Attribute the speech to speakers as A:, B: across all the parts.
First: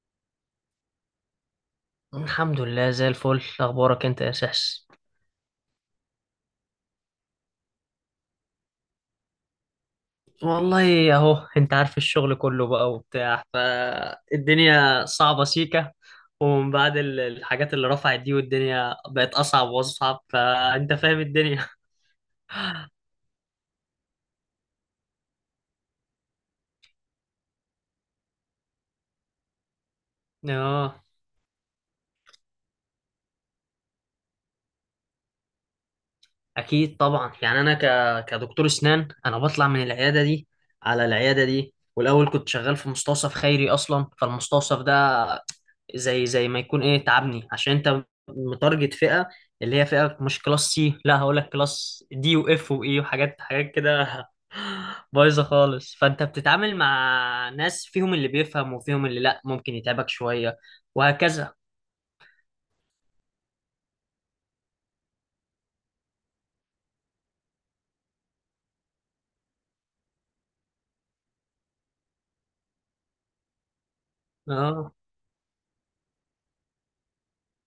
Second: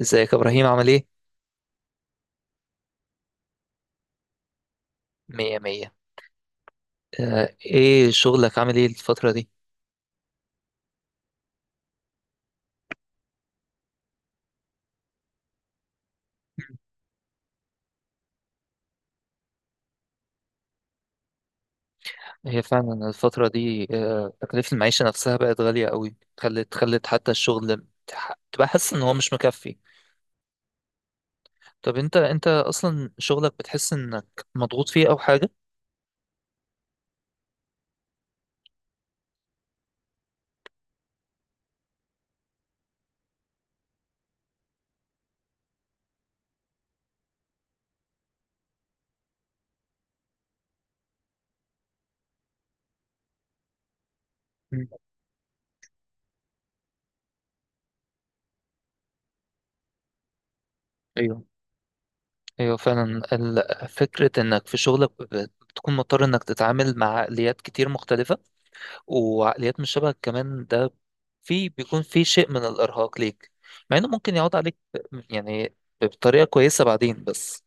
A: ازيك يا ابراهيم عامل ايه؟
B: الحمد لله زي الفل. اخبارك انت يا سحس؟
A: مية مية. ايه شغلك عامل ايه الفترة دي؟
B: والله اهو انت عارف، الشغل كله بقى وبتاع، فالدنيا صعبة سيكة. ومن بعد الحاجات اللي رفعت دي، والدنيا بقت اصعب واصعب، فانت فاهم الدنيا.
A: هي فعلا الفترة دي، تكلفة المعيشة نفسها بقت غالية قوي. خلت حتى الشغل تبقى حاسس ان هو مش مكفي.
B: اه.
A: طب انت اصلا شغلك بتحس انك مضغوط فيه او حاجة؟
B: اكيد طبعا، يعني انا كدكتور اسنان، انا بطلع من العياده دي على العياده دي. والاول كنت شغال في مستوصف خيري اصلا، فالمستوصف ده زي ما يكون ايه تعبني، عشان انت متارجت فئه اللي هي فئه مش كلاس سي، لا هقول لك كلاس دي واف واي وحاجات حاجات كده.
A: مم.
B: بايظه خالص، فانت بتتعامل مع ناس فيهم اللي بيفهم وفيهم اللي لا، ممكن يتعبك شويه
A: ايوه،
B: وهكذا.
A: ايوه فعلا فكرة انك في شغلك بتكون مضطر انك تتعامل مع عقليات كتير مختلفة، وعقليات مش شبهك كمان، ده في بيكون في شيء من الإرهاق ليك، مع إنه ممكن يعود عليك
B: اه،
A: يعني بطريقة كويسة بعدين، بس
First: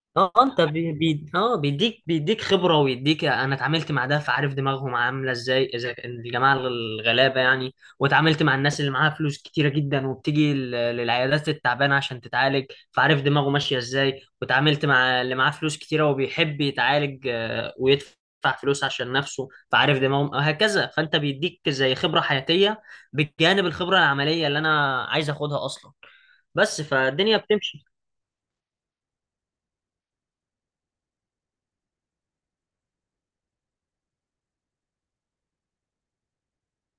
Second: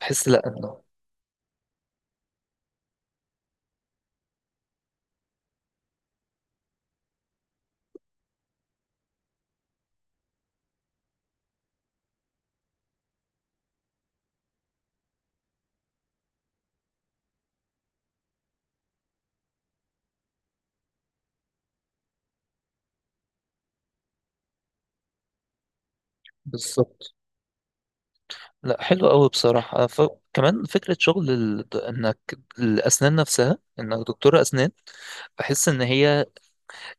A: بحس
B: اه،
A: لأ
B: انت
A: إنه
B: بي... بي... اه بيديك بيديك خبره، ويديك، انا اتعاملت مع ده فعارف دماغهم عامله ازاي اذا كان الجماعه الغلابه يعني. واتعاملت مع الناس اللي معاها فلوس كتيره جدا، وبتيجي للعيادات التعبانه عشان تتعالج، فعارف دماغه ماشيه ازاي. واتعاملت مع اللي معاه فلوس كتيره وبيحب يتعالج، ويدفع فلوس عشان نفسه، فعارف دماغهم وهكذا. فانت بيديك زي خبره حياتيه بجانب الخبره العمليه اللي انا عايز اخدها اصلا. بس
A: بالظبط.
B: فالدنيا بتمشي.
A: لأ حلو قوي بصراحة. كمان فكرة شغل إنك الأسنان نفسها، إنك دكتور أسنان، بحس إن هي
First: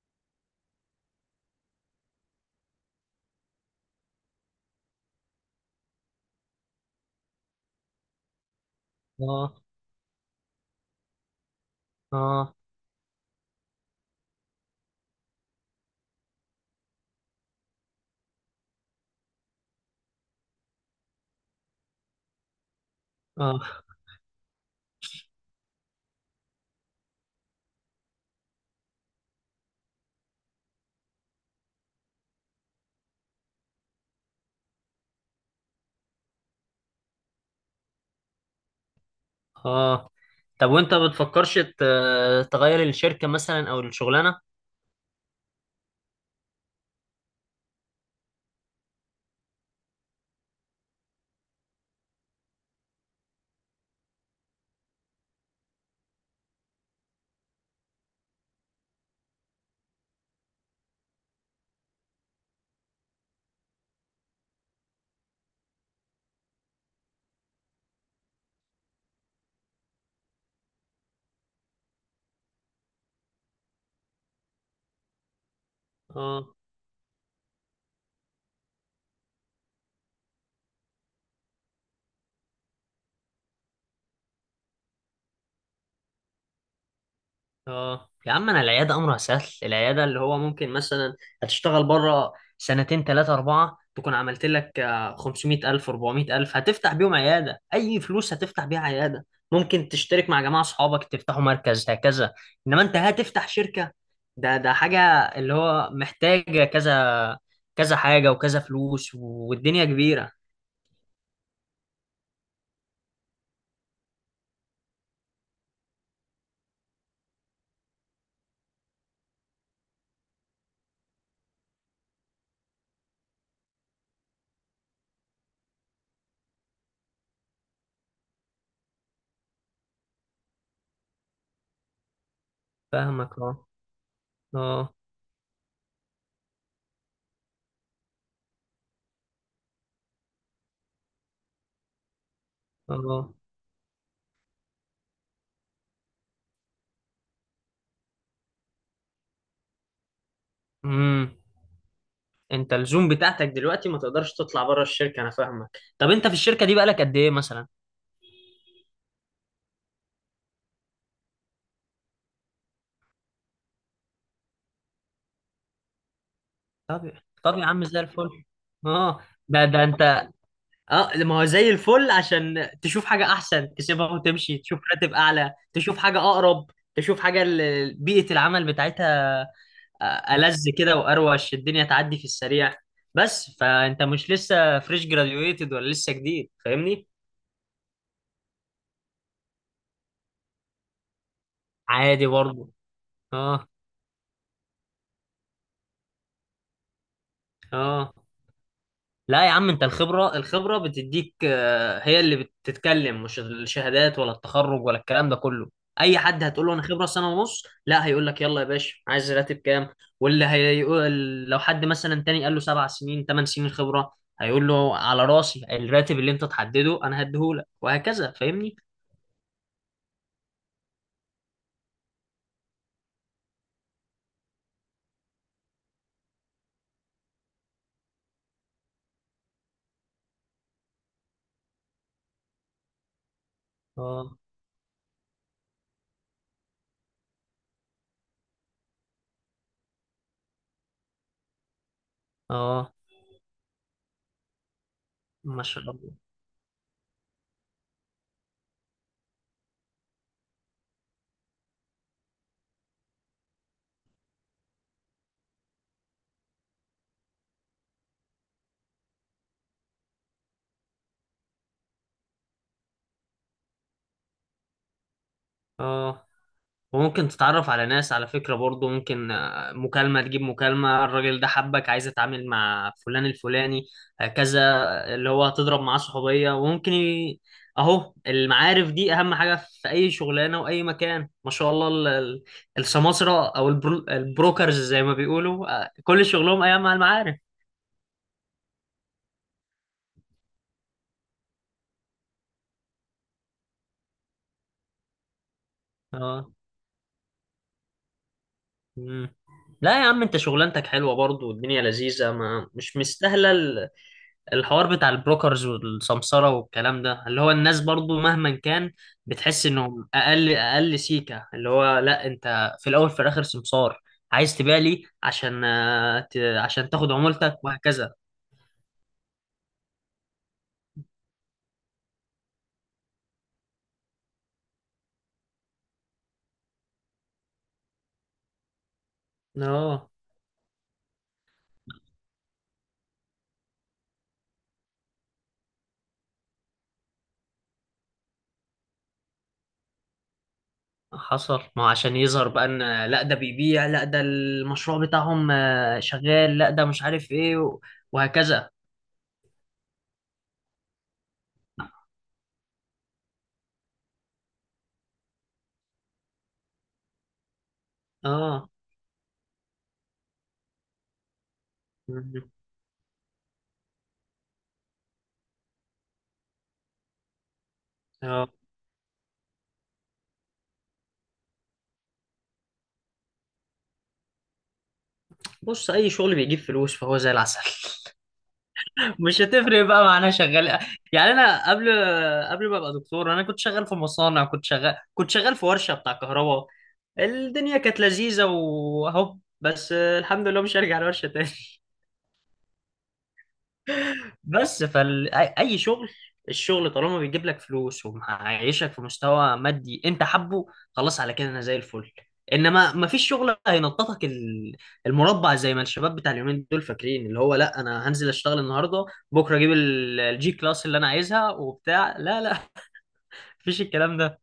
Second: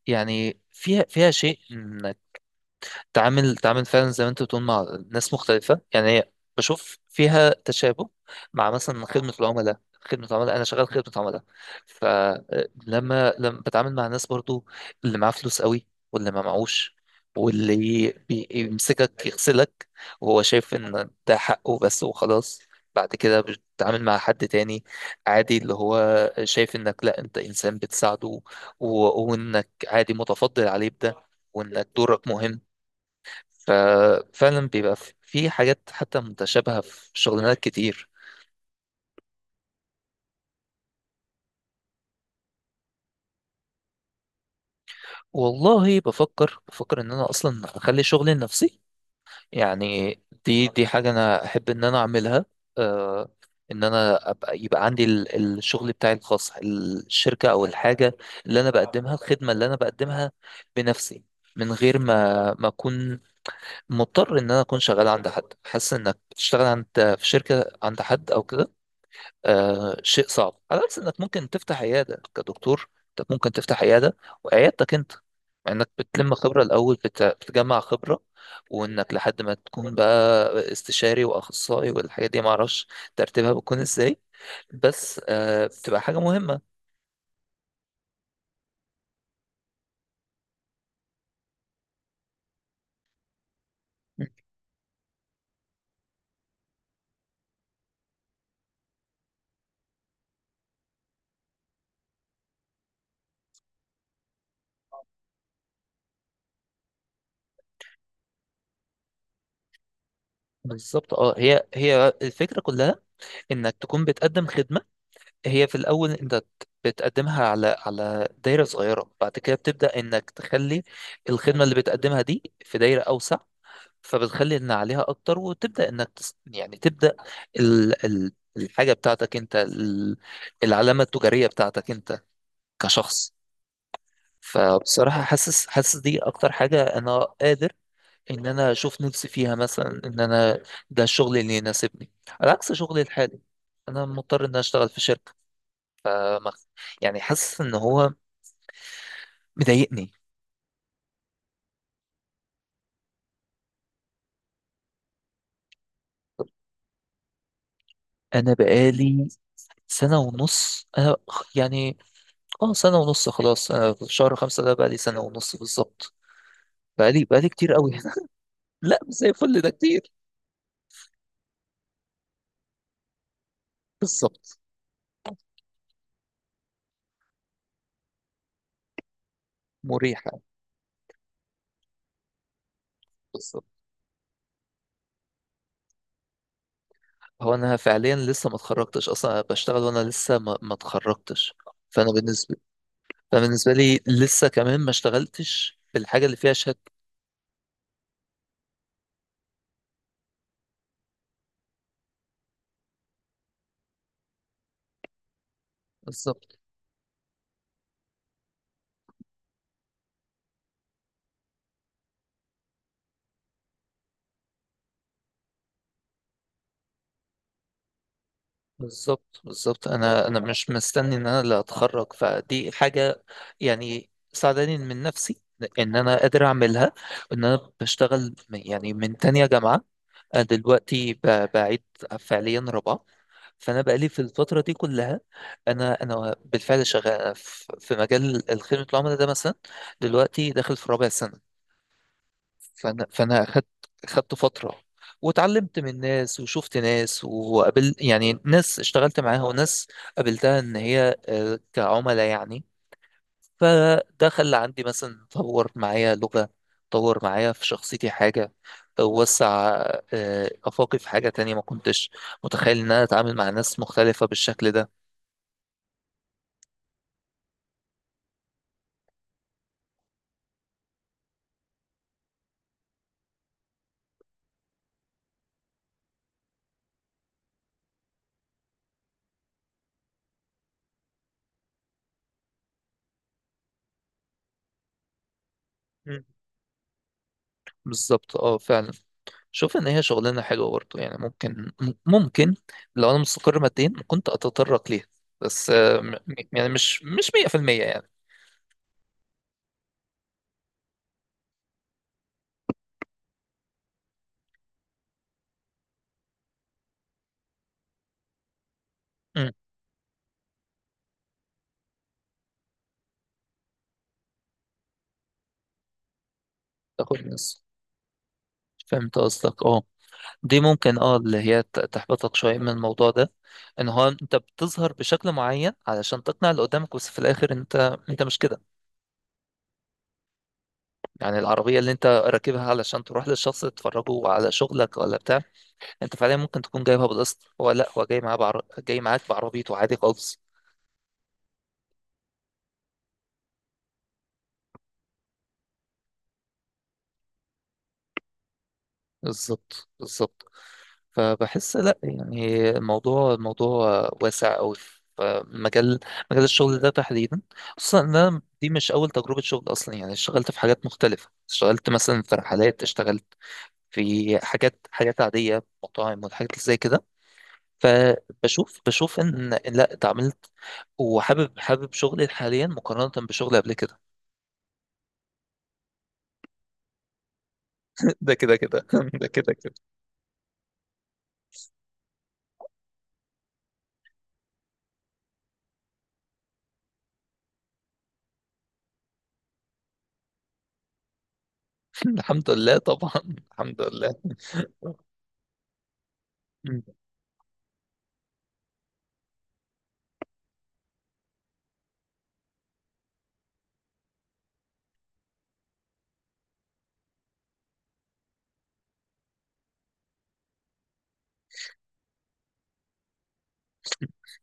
A: يعني فيها، فيها شيء تعامل فعلا زي ما انت بتقول مع ناس مختلفة. يعني هي بشوف فيها تشابه مع مثلا خدمة
B: اه،
A: العملاء. خدمة عملاء أنا شغال خدمة عملاء،
B: اه،
A: لما بتعامل مع ناس برضو، اللي معاه فلوس قوي واللي ما معهوش، واللي بيمسكك يغسلك وهو شايف إن ده حقه بس وخلاص. بعد كده
B: اه،
A: بتتعامل مع حد تاني عادي اللي هو شايف إنك لا، أنت إنسان بتساعده، وإنك عادي متفضل عليه بده، وإنك دورك مهم. ففعلا بيبقى في، في حاجات حتى متشابهة في شغلانات كتير.
B: اه، طب وانت بتفكرش تغير الشركة مثلا او الشغلانة؟
A: والله بفكر ان انا اصلا اخلي شغلي لنفسي. يعني دي حاجة انا احب ان انا اعملها. آه، ان انا ابقى، يبقى عندي الشغل بتاعي الخاص، الشركة او الحاجة اللي انا بقدمها، الخدمة اللي انا بقدمها بنفسي، من غير ما اكون مضطر ان انا اكون شغال عند حد. حاسس انك بتشتغل عند، في شركة عند حد او كده آه شيء صعب. على عكس انك ممكن تفتح عياده كدكتور، انت ممكن تفتح عياده وعيادتك انت، مع انك بتلم
B: اه،
A: خبره الاول، بتجمع خبره، وانك لحد ما تكون بقى استشاري واخصائي والحاجات دي، معرفش ترتيبها بتكون ازاي، بس آه بتبقى حاجه مهمه.
B: اه، يا عم، انا العيادة امرها سهل. العيادة اللي هو ممكن مثلا هتشتغل بره سنتين تلاتة اربعة، تكون عملت لك 500 الف 400 الف، هتفتح بيهم عيادة. اي فلوس هتفتح بيها عيادة. ممكن تشترك مع جماعة اصحابك تفتحوا مركز هكذا. انما انت هتفتح شركة، ده حاجة اللي هو محتاجة كذا كذا حاجة وكذا فلوس، والدنيا كبيرة.
A: بالظبط. اه هي، هي الفكره كلها انك تكون بتقدم خدمه. هي في الاول انت بتقدمها على، على دايره صغيره، بعد كده بتبدا انك تخلي الخدمه اللي بتقدمها دي في دايره اوسع، فبتخلي ان عليها اكتر، وتبدا انك يعني تبدا الحاجه بتاعتك انت، العلامه التجاريه بتاعتك انت كشخص.
B: فاهمك. اه، اه،
A: فبصراحه حاسس، حاسس دي اكتر حاجه انا قادر ان انا اشوف نفسي فيها. مثلا ان انا ده الشغل اللي يناسبني، على عكس شغلي
B: اه،
A: الحالي انا مضطر ان أنا اشتغل في شركه. آه، مخ- يعني حاسس ان هو مضايقني.
B: امم انت الزوم بتاعتك دلوقتي ما تقدرش تطلع بره الشركه، انا فاهمك. طب انت في الشركه دي بقالك قد ايه مثلا؟
A: انا بقالي سنه ونص انا، يعني اه سنة ونص. خلاص انا شهر خمسة ده بقى لي سنة ونص بالظبط.
B: طب
A: بقى لي
B: طب يا
A: كتير
B: عم
A: قوي
B: زي
A: هنا.
B: الفل.
A: لا مش
B: اه،
A: زي الفل،
B: ده
A: ده
B: ده انت.
A: كتير.
B: اه، ما هو زي الفل، عشان تشوف حاجه احسن تسيبها وتمشي،
A: بالظبط.
B: تشوف راتب اعلى، تشوف حاجه اقرب، تشوف حاجه بيئه العمل بتاعتها
A: مريحة.
B: ألذ كده، واروش الدنيا تعدي في السريع. بس
A: بالظبط.
B: فانت مش لسه فريش جراديويتد، ولا لسه جديد، فاهمني.
A: هو انا فعليا لسه ما اتخرجتش اصلا، أنا بشتغل وانا لسه ما اتخرجتش. فانا
B: عادي
A: بالنسبة
B: برضه.
A: فأنا
B: اه،
A: بالنسبة لي لسه كمان ما اشتغلتش بالحاجة اللي فيها شهادة.
B: اه، لا يا عم، انت الخبرة بتديك، هي اللي بتتكلم، مش الشهادات ولا التخرج ولا الكلام ده كله. اي حد
A: بالظبط
B: هتقول له انا خبرة سنة ونص، لا، هيقول لك يلا يا باشا، عايز راتب كام؟ واللي هيقول، لو حد مثلا تاني قال له 7 سنين 8 سنين خبرة، هيقول له على راسي، الراتب اللي انت تحدده انا هديهولك، وهكذا فاهمني.
A: بالظبط بالظبط. انا مش مستني ان انا اللي اتخرج، فدي حاجة يعني ساعداني من نفسي ان انا قادر اعملها. ان انا بشتغل يعني من تانية جامعة، انا دلوقتي بعيد فعليا رابعه. فانا بقالي في
B: اه،
A: الفتره دي كلها، انا بالفعل شغال أنا في، في مجال خدمه العملاء ده مثلا، دلوقتي داخل في رابع سنه.
B: اه،
A: فانا اخدت، خدت فتره
B: ما
A: واتعلمت
B: شاء
A: من
B: الله.
A: ناس وشفت ناس وقابل يعني ناس اشتغلت معاها، وناس قابلتها ان هي، كعملاء يعني. فده خلى عندي مثلا، طور معايا لغة، طور معايا في شخصيتي حاجة، وسع، آفاقي في حاجة تانية ما كنتش متخيل إن أنا أتعامل مع ناس مختلفة بالشكل ده.
B: اه، وممكن تتعرف على ناس، على فكرة برضو، ممكن مكالمة تجيب مكالمة، الراجل ده حبك عايز اتعامل مع فلان الفلاني هكذا، اللي هو هتضرب معاه صحوبية وممكن اهو المعارف دي اهم حاجة في اي شغلانة واي مكان ما شاء الله. السماسرة او البروكرز زي ما بيقولوا،
A: مم.
B: كل شغلهم ايام مع المعارف.
A: بالظبط. اه فعلا شوف ان هي شغلانه حلوه برضه، يعني ممكن ممكن لو انا مستقر ماديا كنت اتطرق ليها. بس
B: اه.
A: يعني مش، مش 100% يعني.
B: مم. لا يا عم، انت شغلانتك حلوة برضو، والدنيا لذيذة، ما مش مستاهلة الحوار بتاع البروكرز والسمسرة والكلام ده. اللي هو الناس برضو مهما كان
A: امم.
B: بتحس انهم اقل اقل سيكة، اللي هو لا، انت في الاول في الاخر سمسار، عايز تبيع لي عشان عشان تاخد
A: تاخد
B: عمولتك
A: نص.
B: وهكذا.
A: فهمت قصدك اه. دي ممكن اه اللي هي تحبطك شوية من الموضوع ده، ان هو انت بتظهر بشكل معين علشان تقنع اللي قدامك، بس في الاخر انت، انت مش كده.
B: اه،
A: يعني العربية اللي انت راكبها علشان تروح للشخص تتفرجه على شغلك ولا بتاع، انت فعليا ممكن تكون جايبها بالقسط، هو لا هو جاي معاه جاي معاك بعربيته عادي خالص.
B: حصل، ما هو عشان يظهر بقى، ان لا ده بيبيع، لا ده المشروع بتاعهم شغال، لا ده مش عارف ايه وهكذا.
A: بالظبط. فبحس لا، يعني الموضوع، الموضوع واسع قوي. فمجال مجال الشغل ده تحديدا، خصوصا ان انا دي
B: اه.
A: مش اول تجربه شغل اصلا. يعني اشتغلت في حاجات مختلفه، اشتغلت مثلا في
B: مهم.
A: رحلات، اشتغلت في حاجات، حاجات عاديه، مطاعم والحاجات اللي زي كده.
B: اه،
A: فبشوف ان إن لا اتعاملت وحابب شغلي حاليا مقارنه بشغلي قبل كده.
B: بص، اي شغل بيجيب فلوس فهو زي العسل،
A: ده كده كده. ده
B: مش
A: كده كده.
B: هتفرق بقى معانا شغال. يعني انا قبل ما ابقى دكتور، انا كنت شغال في مصانع، كنت شغال في ورشة بتاع كهرباء. الدنيا كانت لذيذة واهو، بس الحمد لله مش هرجع الورشة تاني.
A: الحمد لله طبعا، الحمد لله.
B: بس فأي شغل، الشغل طالما بيجيب لك فلوس ومعيشك في مستوى مادي انت حبه، خلاص، على كده انا زي الفل. انما ما فيش شغل هينططك المربع، زي ما الشباب بتاع اليومين دول فاكرين، اللي هو لا، انا هنزل اشتغل النهارده بكره اجيب الجي كلاس اللي انا عايزها وبتاع. لا، لا. مفيش الكلام ده.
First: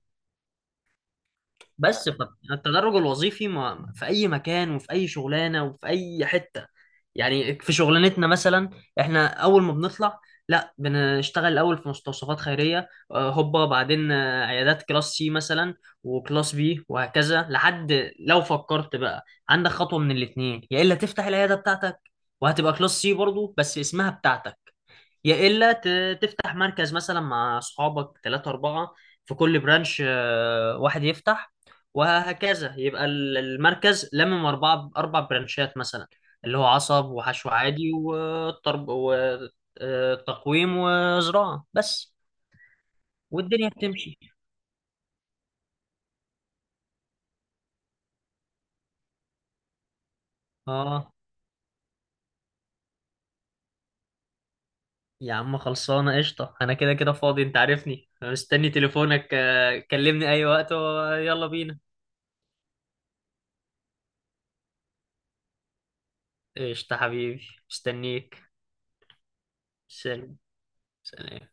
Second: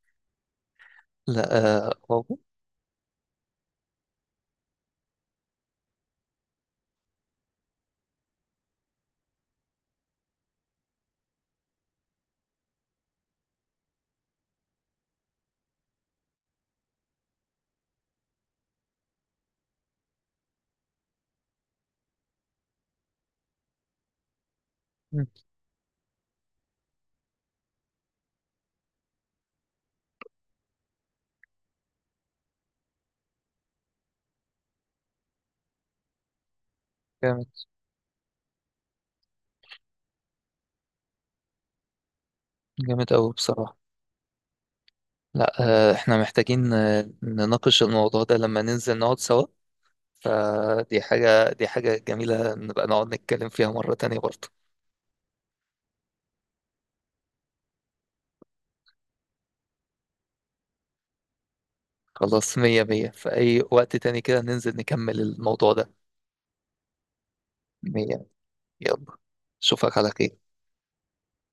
A: لا آه،
B: بس
A: هو.
B: فالتدرج الوظيفي ما في، اي مكان، وفي اي شغلانه، وفي اي حته. يعني في شغلانتنا مثلا، احنا اول ما بنطلع، لا بنشتغل الاول في مستوصفات خيريه، هوبا بعدين عيادات كلاس سي مثلا، وكلاس بي وهكذا. لحد لو فكرت بقى، عندك خطوه من الاثنين: يا الا تفتح العياده بتاعتك، وهتبقى كلاس سي برضو بس اسمها بتاعتك،
A: مم.
B: يا الا تفتح مركز مثلا مع اصحابك ثلاثة أربعة، في كل برانش واحد يفتح، وهكذا يبقى المركز أربع برانشات مثلا، اللي هو عصب
A: جامد،
B: وحشو عادي وطرب وتقويم وزراعة بس.
A: جامد أوي
B: والدنيا
A: بصراحة.
B: بتمشي.
A: لا احنا محتاجين نناقش الموضوع ده لما ننزل نقعد سوا. فدي
B: اه،
A: حاجة، دي حاجة جميلة نبقى نقعد نتكلم فيها مرة تانية برضه.
B: يا عم، خلصانة قشطة، أنا كده كده فاضي. أنت عارفني مستني تليفونك، كلمني أي وقت ويلا بينا.
A: خلاص مية مية، في أي وقت تاني كده ننزل نكمل الموضوع ده.
B: قشطة حبيبي
A: مية.
B: مستنيك.
A: يلا أشوفك على خير.
B: سلام. سلام.